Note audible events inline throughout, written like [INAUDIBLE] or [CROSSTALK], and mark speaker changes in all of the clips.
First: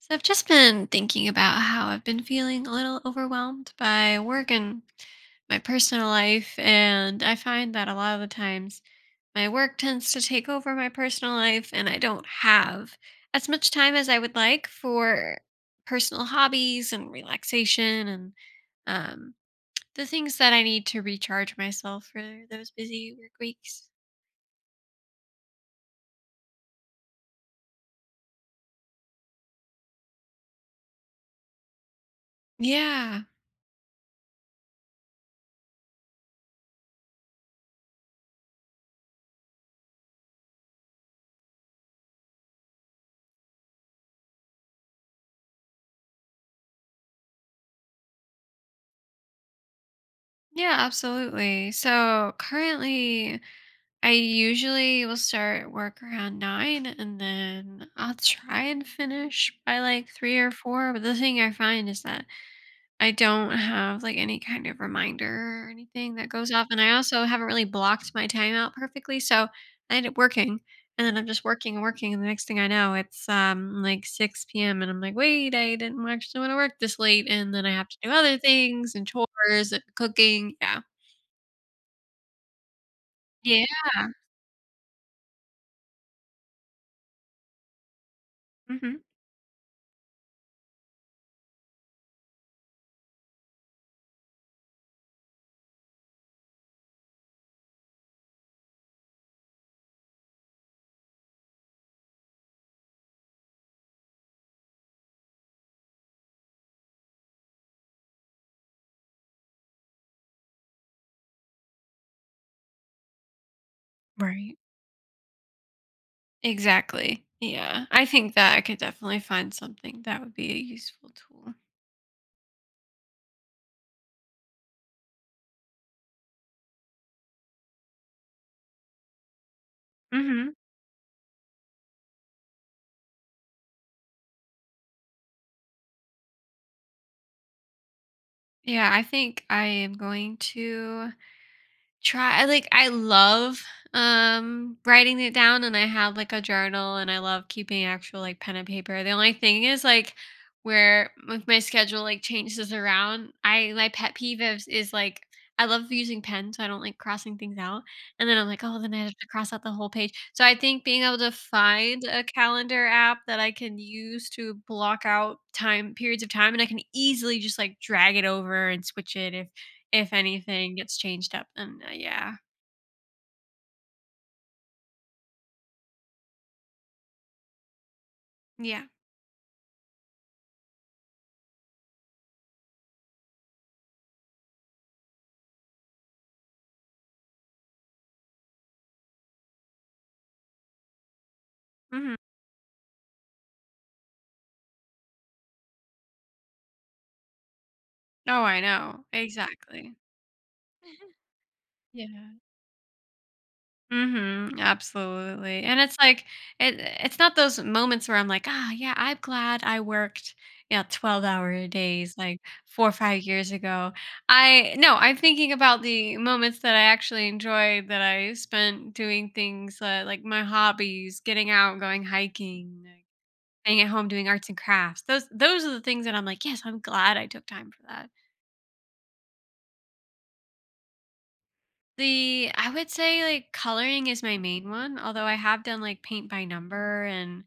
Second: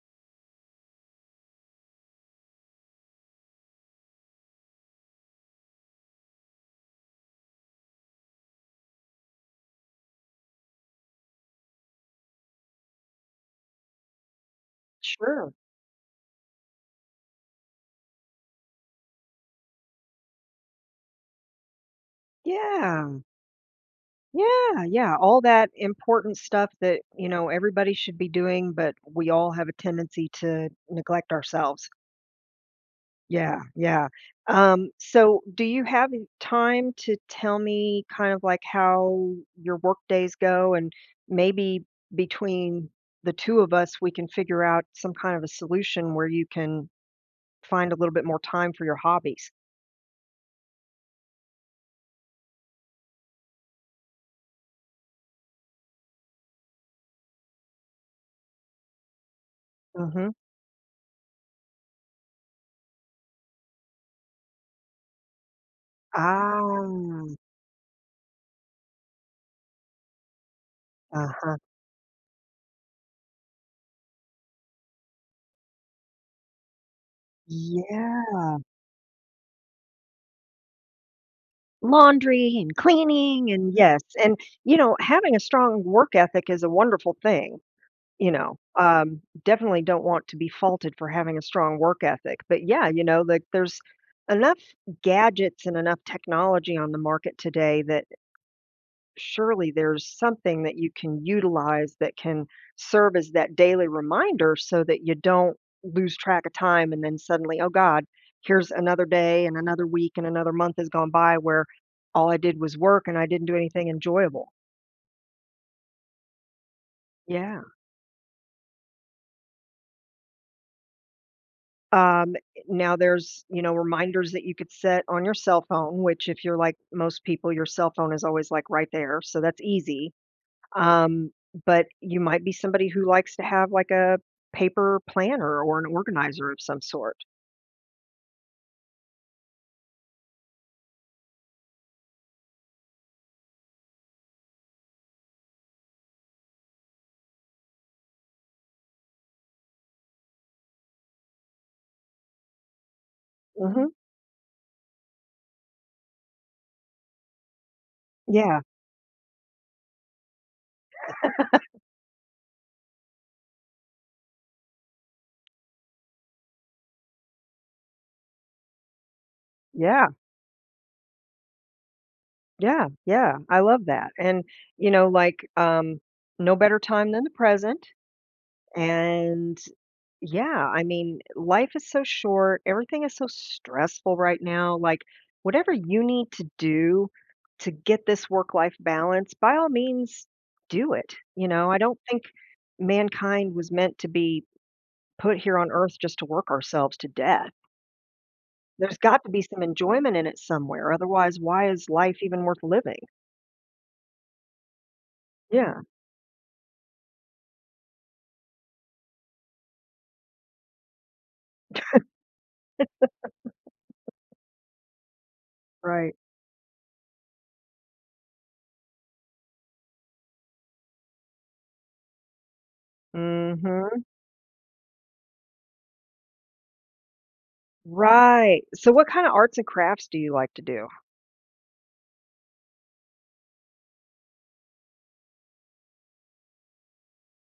Speaker 1: So I've just been thinking about how I've been feeling a little overwhelmed by work and my personal life. And I find that a lot of the times my work tends to take over my personal life, and I don't have as much time as I would like for
Speaker 2: Sure.
Speaker 1: personal hobbies and relaxation and um, the things that I need to recharge myself for those busy
Speaker 2: Yeah.
Speaker 1: work weeks.
Speaker 2: Yeah, yeah, all that important stuff that, you know, everybody should be doing, but we all have a tendency to neglect ourselves.
Speaker 1: Yeah,
Speaker 2: Yeah, yeah. So do you have any time to tell me kind of like how your work days go and maybe between the 2 of us, we can figure out some kind of a solution where you can find a little bit more time for your hobbies?
Speaker 1: yeah, absolutely. So currently, I usually will start work around 9 and then I'll try and finish by like
Speaker 2: Mhm.
Speaker 1: 3 or 4. But the thing I find is that I don't have like any kind of reminder or anything that goes off. And
Speaker 2: Ah.
Speaker 1: I also haven't really blocked my time out perfectly. So I end up working and then I'm just
Speaker 2: Uh-huh.
Speaker 1: working and working. And the next thing I know, it's like 6 p.m. And I'm like, wait, I didn't actually want to work this late. And then I have to do other
Speaker 2: Yeah.
Speaker 1: things and chores and cooking. Yeah.
Speaker 2: Laundry and cleaning
Speaker 1: Yeah.
Speaker 2: and yes, and, you know, having a strong work ethic is a wonderful thing, you know,
Speaker 1: Hmm.
Speaker 2: definitely don't want to be faulted for having a strong work ethic, but yeah, you know, like, there's enough gadgets and enough technology on the market today that surely there's something that you can utilize that can serve as that daily reminder so that you don't lose track of time and then suddenly, oh God, here's another day and another week and another month has gone by where all I did was work and I didn't do anything enjoyable.
Speaker 1: Right. Exactly.
Speaker 2: Yeah.
Speaker 1: Yeah. I think that I could definitely find something that would be a useful tool.
Speaker 2: Um, Now there's, you know, reminders that you could set on your cell phone, which if you're like most people, your cell phone is always like right there. So that's easy.
Speaker 1: Mhm.
Speaker 2: Um, but you might be somebody who likes to have, like, a paper planner or an organizer of some sort.
Speaker 1: Yeah, I think I am going to try like, I love, writing it down, and I have, like, a journal, and I love keeping actual, like, pen and paper. The only thing is, like, where with my schedule, like, changes around, I
Speaker 2: Mhm.
Speaker 1: my pet peeve is, like, I love using pen, so I don't like crossing things out, and then I'm
Speaker 2: Yeah.
Speaker 1: like, "Oh, then I have to cross out the whole page." So I think being able to find a calendar app that I can use to block out time periods of time, and I can easily just, like, drag it over and switch it if
Speaker 2: Yeah.
Speaker 1: if anything gets changed up, then, yeah.
Speaker 2: Yeah. Yeah, I love that, and, you know, like, no better time than the present,
Speaker 1: Yeah.
Speaker 2: and yeah, I mean, life is so short, everything is so stressful right now, like, whatever you need to do to get this work-life balance, by all means, do it, you know? I don't
Speaker 1: Mhm.
Speaker 2: think mankind was meant to be put here on earth just to work ourselves to death.
Speaker 1: Oh, I
Speaker 2: There's
Speaker 1: know.
Speaker 2: got to be some
Speaker 1: Exactly.
Speaker 2: enjoyment in it somewhere. Otherwise, why is life
Speaker 1: Yeah.
Speaker 2: even worth living?
Speaker 1: Mhm. Absolutely.
Speaker 2: Yeah,
Speaker 1: And it's like, it it's not those moments where I'm like, "Ah, yeah, I'm glad I worked, you know, 12-hour days, like, 4 or 5 years ago." I No, I'm thinking about
Speaker 2: right.
Speaker 1: the moments that I actually enjoyed that I spent doing things, like my hobbies, getting out, going hiking, like staying at
Speaker 2: Mhm.
Speaker 1: home doing arts and crafts. Those are the things that I'm like, "Yes, I'm glad I took time for that."
Speaker 2: Right. So what kind of arts and crafts do you like to do?
Speaker 1: The I would say, like, coloring is my main one, although I have done, like, paint by number and,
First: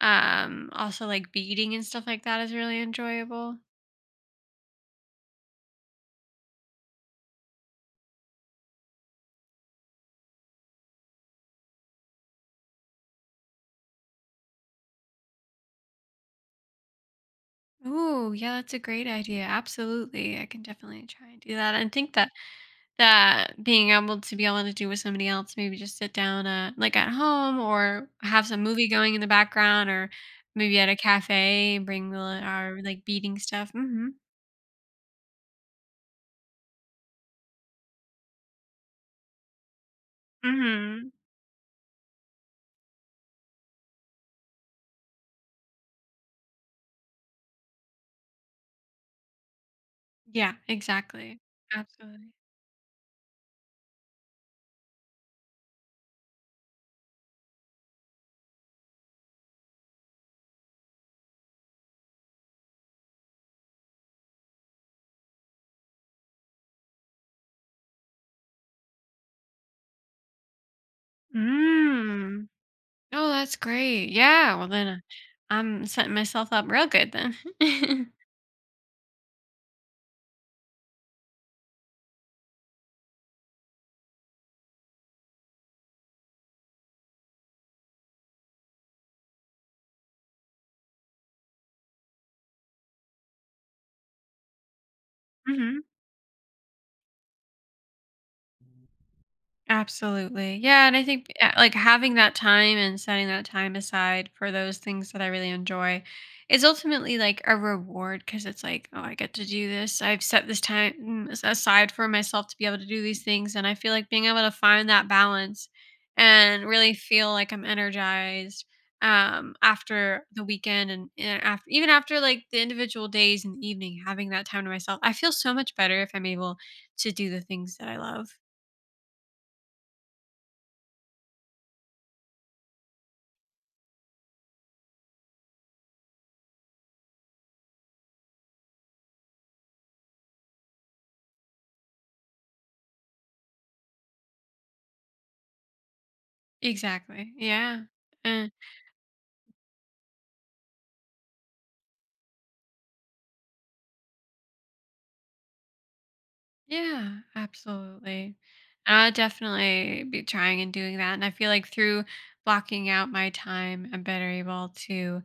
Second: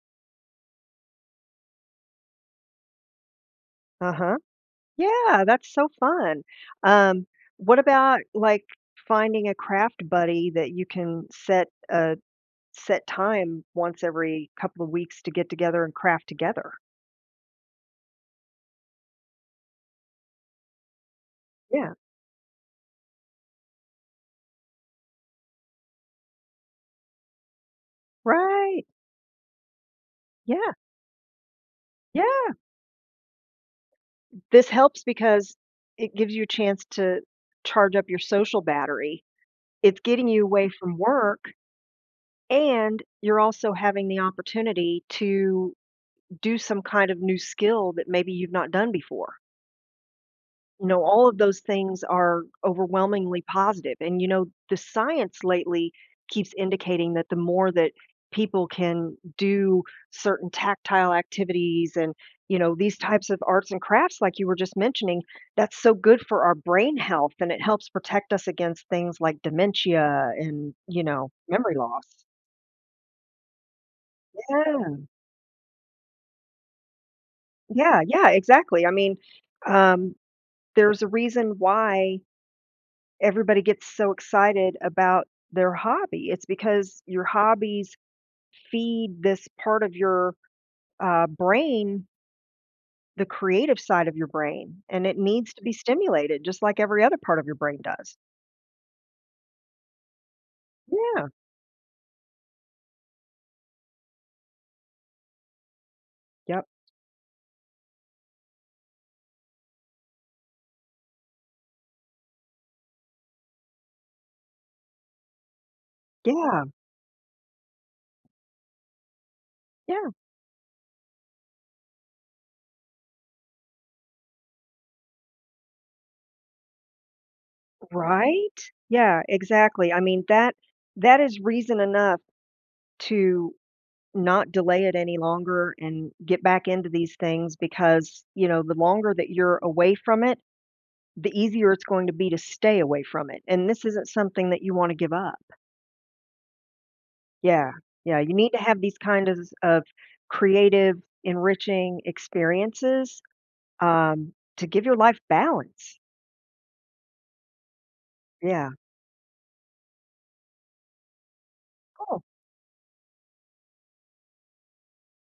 Speaker 1: also, like, beading and stuff like that is really enjoyable.
Speaker 2: Uh-huh. Yeah, that's so fun. Um, what about like finding a craft buddy that you can set a set time once every couple of weeks to get together and craft together?
Speaker 1: Ooh, yeah, that's a great idea, absolutely. I can definitely try and do that and
Speaker 2: Yeah.
Speaker 1: think that being able to do with somebody else, maybe just sit down, like at home or have some
Speaker 2: Right.
Speaker 1: movie going in the background or
Speaker 2: Yeah.
Speaker 1: maybe at a cafe and bring
Speaker 2: Yeah.
Speaker 1: our like beading stuff. Mm hmm.
Speaker 2: This helps because it gives you a chance to charge up your social battery. It's getting you
Speaker 1: Mm
Speaker 2: away from
Speaker 1: hmm.
Speaker 2: work, and you're also having the opportunity to do some kind of new skill that maybe you've not done before.
Speaker 1: Yeah,
Speaker 2: You know, all of
Speaker 1: exactly.
Speaker 2: those things
Speaker 1: Absolutely.
Speaker 2: are overwhelmingly positive, and, you know, the science lately keeps indicating that the more that people can do certain tactile activities and, you know, these types of arts and crafts like you were just mentioning, that's so good for our brain health, and it helps protect us against things like dementia and, you know, memory loss.
Speaker 1: Mm. Oh, that's great. Yeah. Well, then
Speaker 2: Yeah.
Speaker 1: I'm setting myself up real good then.
Speaker 2: Yeah,
Speaker 1: [LAUGHS]
Speaker 2: yeah, exactly. I mean, um, there's a reason why everybody gets so excited about their hobby. It's because your hobbies feed this part of your brain, the creative side of your brain, and it needs to be
Speaker 1: Hmm.
Speaker 2: stimulated just like every other part of your brain does.
Speaker 1: Absolutely. Yeah, and I
Speaker 2: Yeah.
Speaker 1: think like having that time and setting that time aside for those things that I really enjoy is
Speaker 2: Yep.
Speaker 1: ultimately like a reward because it's like, oh, I get to do this. I've set this time aside for myself to be able to do these things, and I feel like being able to find that balance
Speaker 2: Yeah.
Speaker 1: and really feel like I'm energized
Speaker 2: Yeah.
Speaker 1: after the weekend, and after, even after like the individual days and the evening, having that time to myself. I feel so much better if I'm able to do the things that I love.
Speaker 2: Right. Yeah, exactly. I mean that is reason enough to not delay it any longer and get back into these things because you know the longer that you're away from it the easier it's going to be to stay away from it, and this isn't something that you wanna give up.
Speaker 1: Exactly.
Speaker 2: Yeah,
Speaker 1: Yeah.
Speaker 2: yeah, you
Speaker 1: Uh,
Speaker 2: need to have these kind of creative, enriching experiences, to give your life balance.
Speaker 1: yeah, absolutely.
Speaker 2: Yeah.
Speaker 1: I'll definitely be trying and doing that. And I feel like through
Speaker 2: Cool.
Speaker 1: blocking out my time, I'm better able to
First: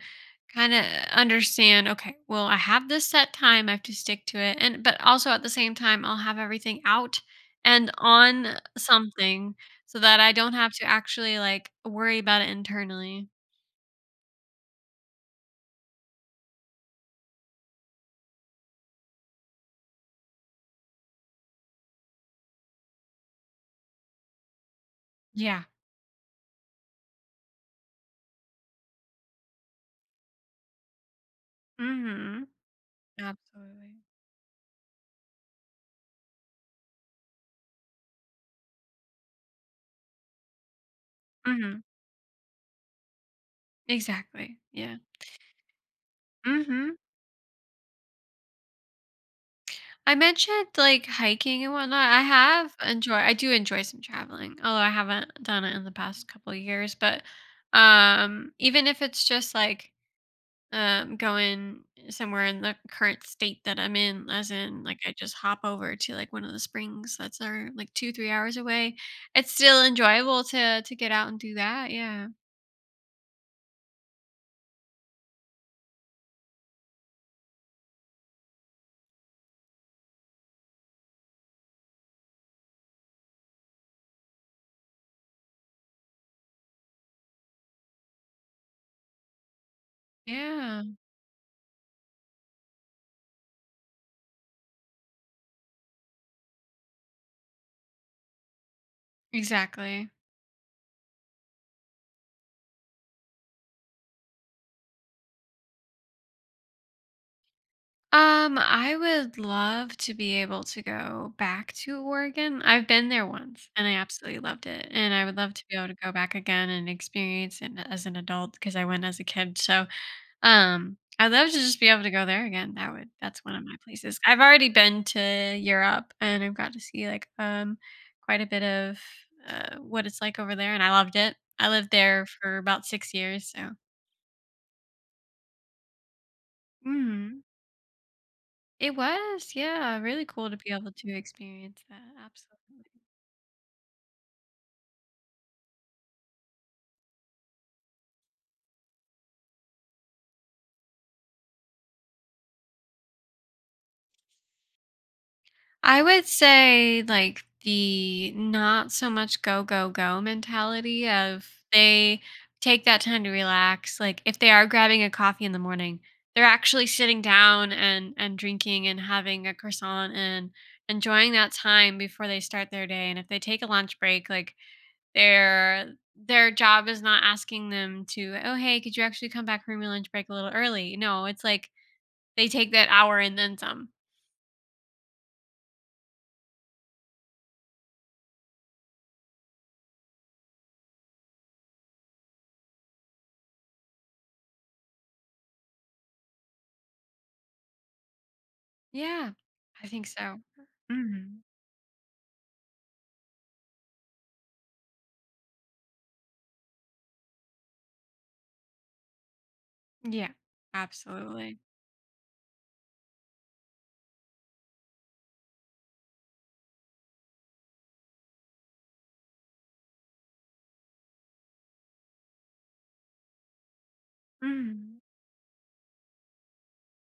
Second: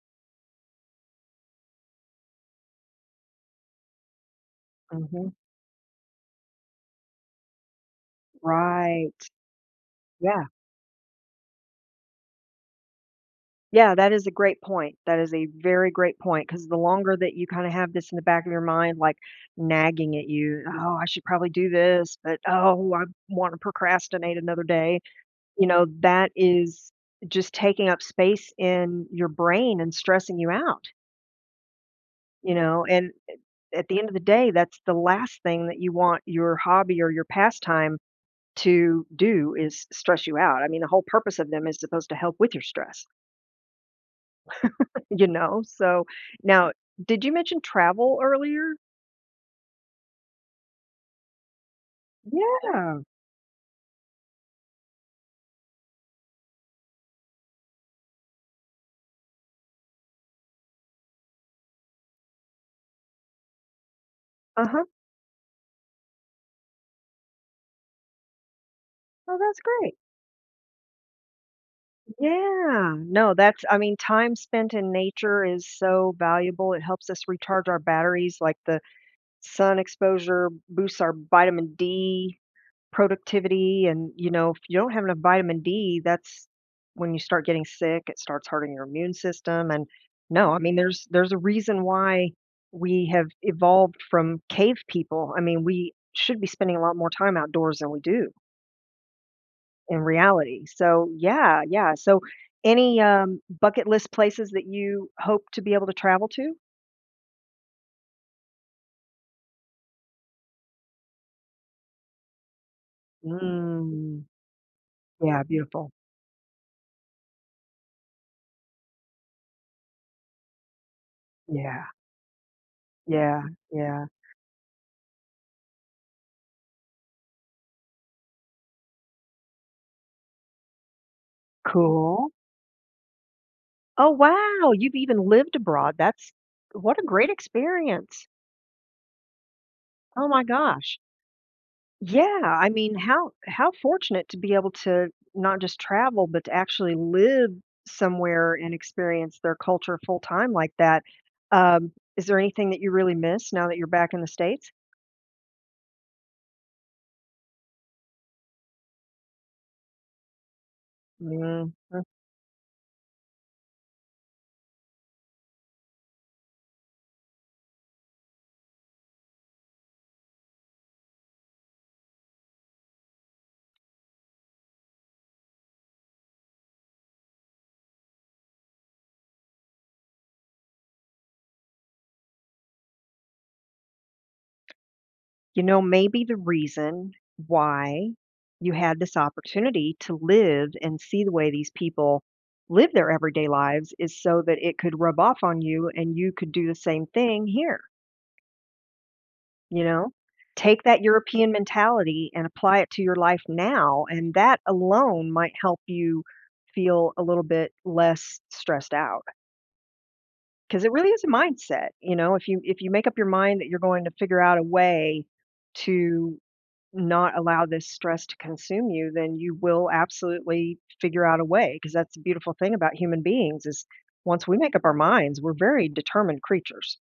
Speaker 1: kind of understand, okay, well, I have this set time, I have to stick to it. And but
Speaker 2: Mhm.
Speaker 1: also at the same time, I'll have everything out and on
Speaker 2: Right.
Speaker 1: something so that I
Speaker 2: Yeah.
Speaker 1: don't have to actually like worry about it internally.
Speaker 2: Yeah, that is a great point. That is a very great point because the longer that you kinda have this in the back of your mind, like, nagging at you, "Oh, I should probably do this, but, oh, I wanna procrastinate another day."
Speaker 1: Yeah.
Speaker 2: You know, that is just taking up space in your brain and stressing you out,
Speaker 1: Mhm.
Speaker 2: you know, and at
Speaker 1: Absolutely.
Speaker 2: the end of the day, that's the last thing that you want your hobby or your pastime to do is stress you out. I mean, the whole purpose of them is
Speaker 1: Mhm.
Speaker 2: supposed to help with your stress,
Speaker 1: Exactly. Yeah.
Speaker 2: [LAUGHS] you know? So now,
Speaker 1: Mhm.
Speaker 2: did you mention travel earlier?
Speaker 1: I mentioned like hiking and whatnot.
Speaker 2: Yeah.
Speaker 1: I do enjoy some traveling, although I haven't done it in the past couple of years. But even if it's just like going somewhere in the current state that I'm in, as
Speaker 2: Uh-huh.
Speaker 1: in like I just hop over to like one of the springs that's are like 2, 3 hours away.
Speaker 2: Oh,
Speaker 1: It's
Speaker 2: that's
Speaker 1: still
Speaker 2: great.
Speaker 1: enjoyable to get out and do that. Yeah.
Speaker 2: Yeah. No, that's, I mean, time spent in nature is so valuable. It helps us recharge our batteries, like the sun exposure boosts our vitamin D productivity. And, you know, if you don't have enough vitamin D, that's when you start getting sick, it starts hurting your immune system. And no, I mean,
Speaker 1: Yeah.
Speaker 2: there's a reason why we have evolved from cave people. I mean, we should be spending a lot more time outdoors than we do in
Speaker 1: Exactly.
Speaker 2: reality. So yeah, yeah. So any bucket list places that you hope to be able to travel to?
Speaker 1: I would love to be able to go back to Oregon. I've been there once and I
Speaker 2: Mm,
Speaker 1: absolutely loved it. And I would
Speaker 2: yeah,
Speaker 1: love to be able
Speaker 2: beautiful.
Speaker 1: to go back again and experience it as an adult because I went as a kid. So, I'd love to just
Speaker 2: Yeah,
Speaker 1: be able to go there again.
Speaker 2: yeah,
Speaker 1: That's one of my
Speaker 2: yeah.
Speaker 1: places. I've already been to Europe and I've got to see like quite a bit of what it's like over there and I loved it. I lived there
Speaker 2: Cool.
Speaker 1: for about 6 years, so.
Speaker 2: Oh, wow, you've even lived abroad, that's what a great
Speaker 1: Mhm.
Speaker 2: experience.
Speaker 1: It was, yeah, really
Speaker 2: Oh my
Speaker 1: cool to be able
Speaker 2: gosh.
Speaker 1: to experience that,
Speaker 2: Yeah, I mean,
Speaker 1: absolutely.
Speaker 2: how fortunate to be able to not just travel, but to actually live somewhere and experience their culture full time like that. Is there anything that you really miss now that you're back in the States?
Speaker 1: I would say, like, the not so much go, go, go mentality of
Speaker 2: Mm.
Speaker 1: they take that time to relax, like, if they are grabbing a coffee in the morning, they're actually sitting down and drinking and having a croissant and enjoying that time before they start their day, and if they take a lunch break, like, Their job is not asking them to, "Oh, hey, could you actually come back from your lunch break a little early?" No, it's like they take that hour and then some.
Speaker 2: You know, maybe the reason why you had this opportunity to live and see the way these people live their everyday lives is so that it could rub off on you and you could do the same thing here,
Speaker 1: Yeah,
Speaker 2: you
Speaker 1: I think
Speaker 2: know?
Speaker 1: so.
Speaker 2: Take that
Speaker 1: Mhm.
Speaker 2: European mentality and apply it to your life now, and that alone might help you feel a little bit less stressed out
Speaker 1: Yeah,
Speaker 2: because it really is a
Speaker 1: absolutely.
Speaker 2: mindset, you know? If you make up your mind that you're going to figure out a way to not allow this stress to consume you, then you will absolutely figure out a way because that's the beautiful thing about human beings is once we make up our
Speaker 1: Mhm.
Speaker 2: minds, we're very determined creatures,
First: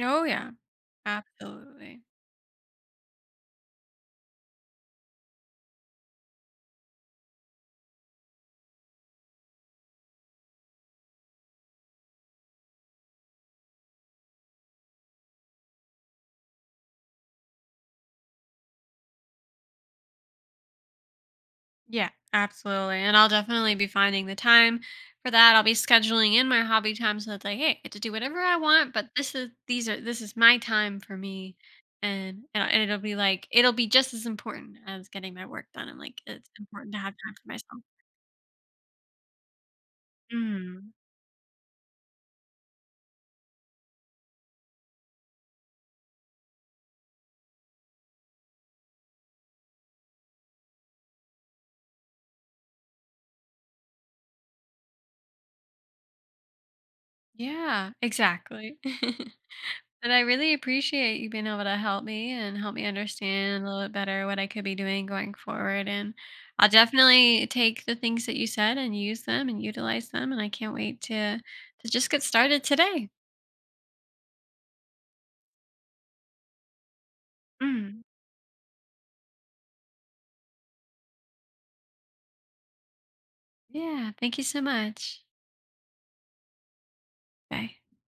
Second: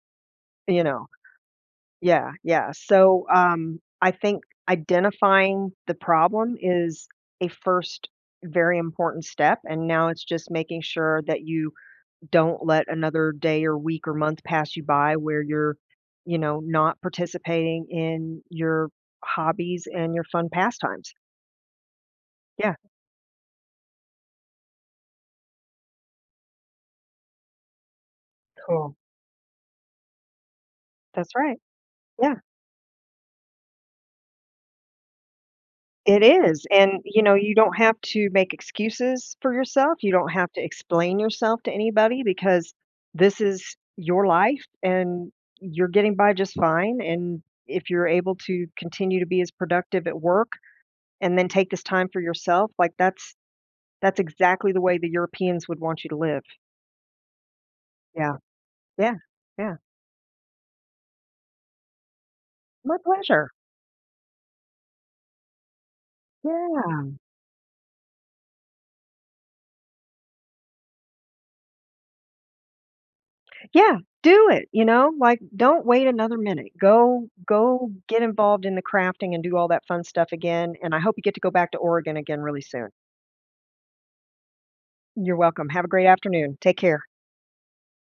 Speaker 1: Oh, yeah,
Speaker 2: you know.
Speaker 1: absolutely.
Speaker 2: Yeah, yeah. So I think identifying the problem is a first very important step and now it's just making sure that you don't let another day or week or month pass you by where you're you know not participating in your hobbies and your fun pastimes.
Speaker 1: Yeah,
Speaker 2: Yeah.
Speaker 1: absolutely. And I'll definitely be finding the time for that. I'll be scheduling in my hobby time so that's like, hey, I get to do whatever I want,
Speaker 2: Cool.
Speaker 1: but this is my time for
Speaker 2: That's
Speaker 1: me.
Speaker 2: right. Yeah,
Speaker 1: And it'll be just as important as getting my work done. I'm like
Speaker 2: it
Speaker 1: it's
Speaker 2: is, and,
Speaker 1: important to have
Speaker 2: you know,
Speaker 1: time for
Speaker 2: you don't
Speaker 1: myself.
Speaker 2: have to make excuses for yourself, you don't have to
Speaker 1: Mm,
Speaker 2: explain yourself to anybody because this is your life, and you're getting by just fine, and if you're able to continue to be as productive at work and then take this time for yourself, like, that's exactly the way the Europeans would want you to live.
Speaker 1: yeah,
Speaker 2: Yeah.
Speaker 1: exactly.
Speaker 2: Yeah.
Speaker 1: [LAUGHS]
Speaker 2: Yeah.
Speaker 1: And I really appreciate you being able to help me and help me
Speaker 2: My pleasure.
Speaker 1: understand a little bit better what I could be doing going forward. And I'll
Speaker 2: Yeah.
Speaker 1: definitely take the things that you said and use them and utilize them. And I can't wait to just get started today.
Speaker 2: Yeah, do it, you know? Like, don't wait another minute. Go
Speaker 1: Mm.
Speaker 2: get involved in the crafting and do all that fun stuff again, and I hope you get to go back to Oregon again really soon.
Speaker 1: Yeah. Thank you so much.
Speaker 2: You're welcome. Have a great afternoon. Take care.
Speaker 1: Bye.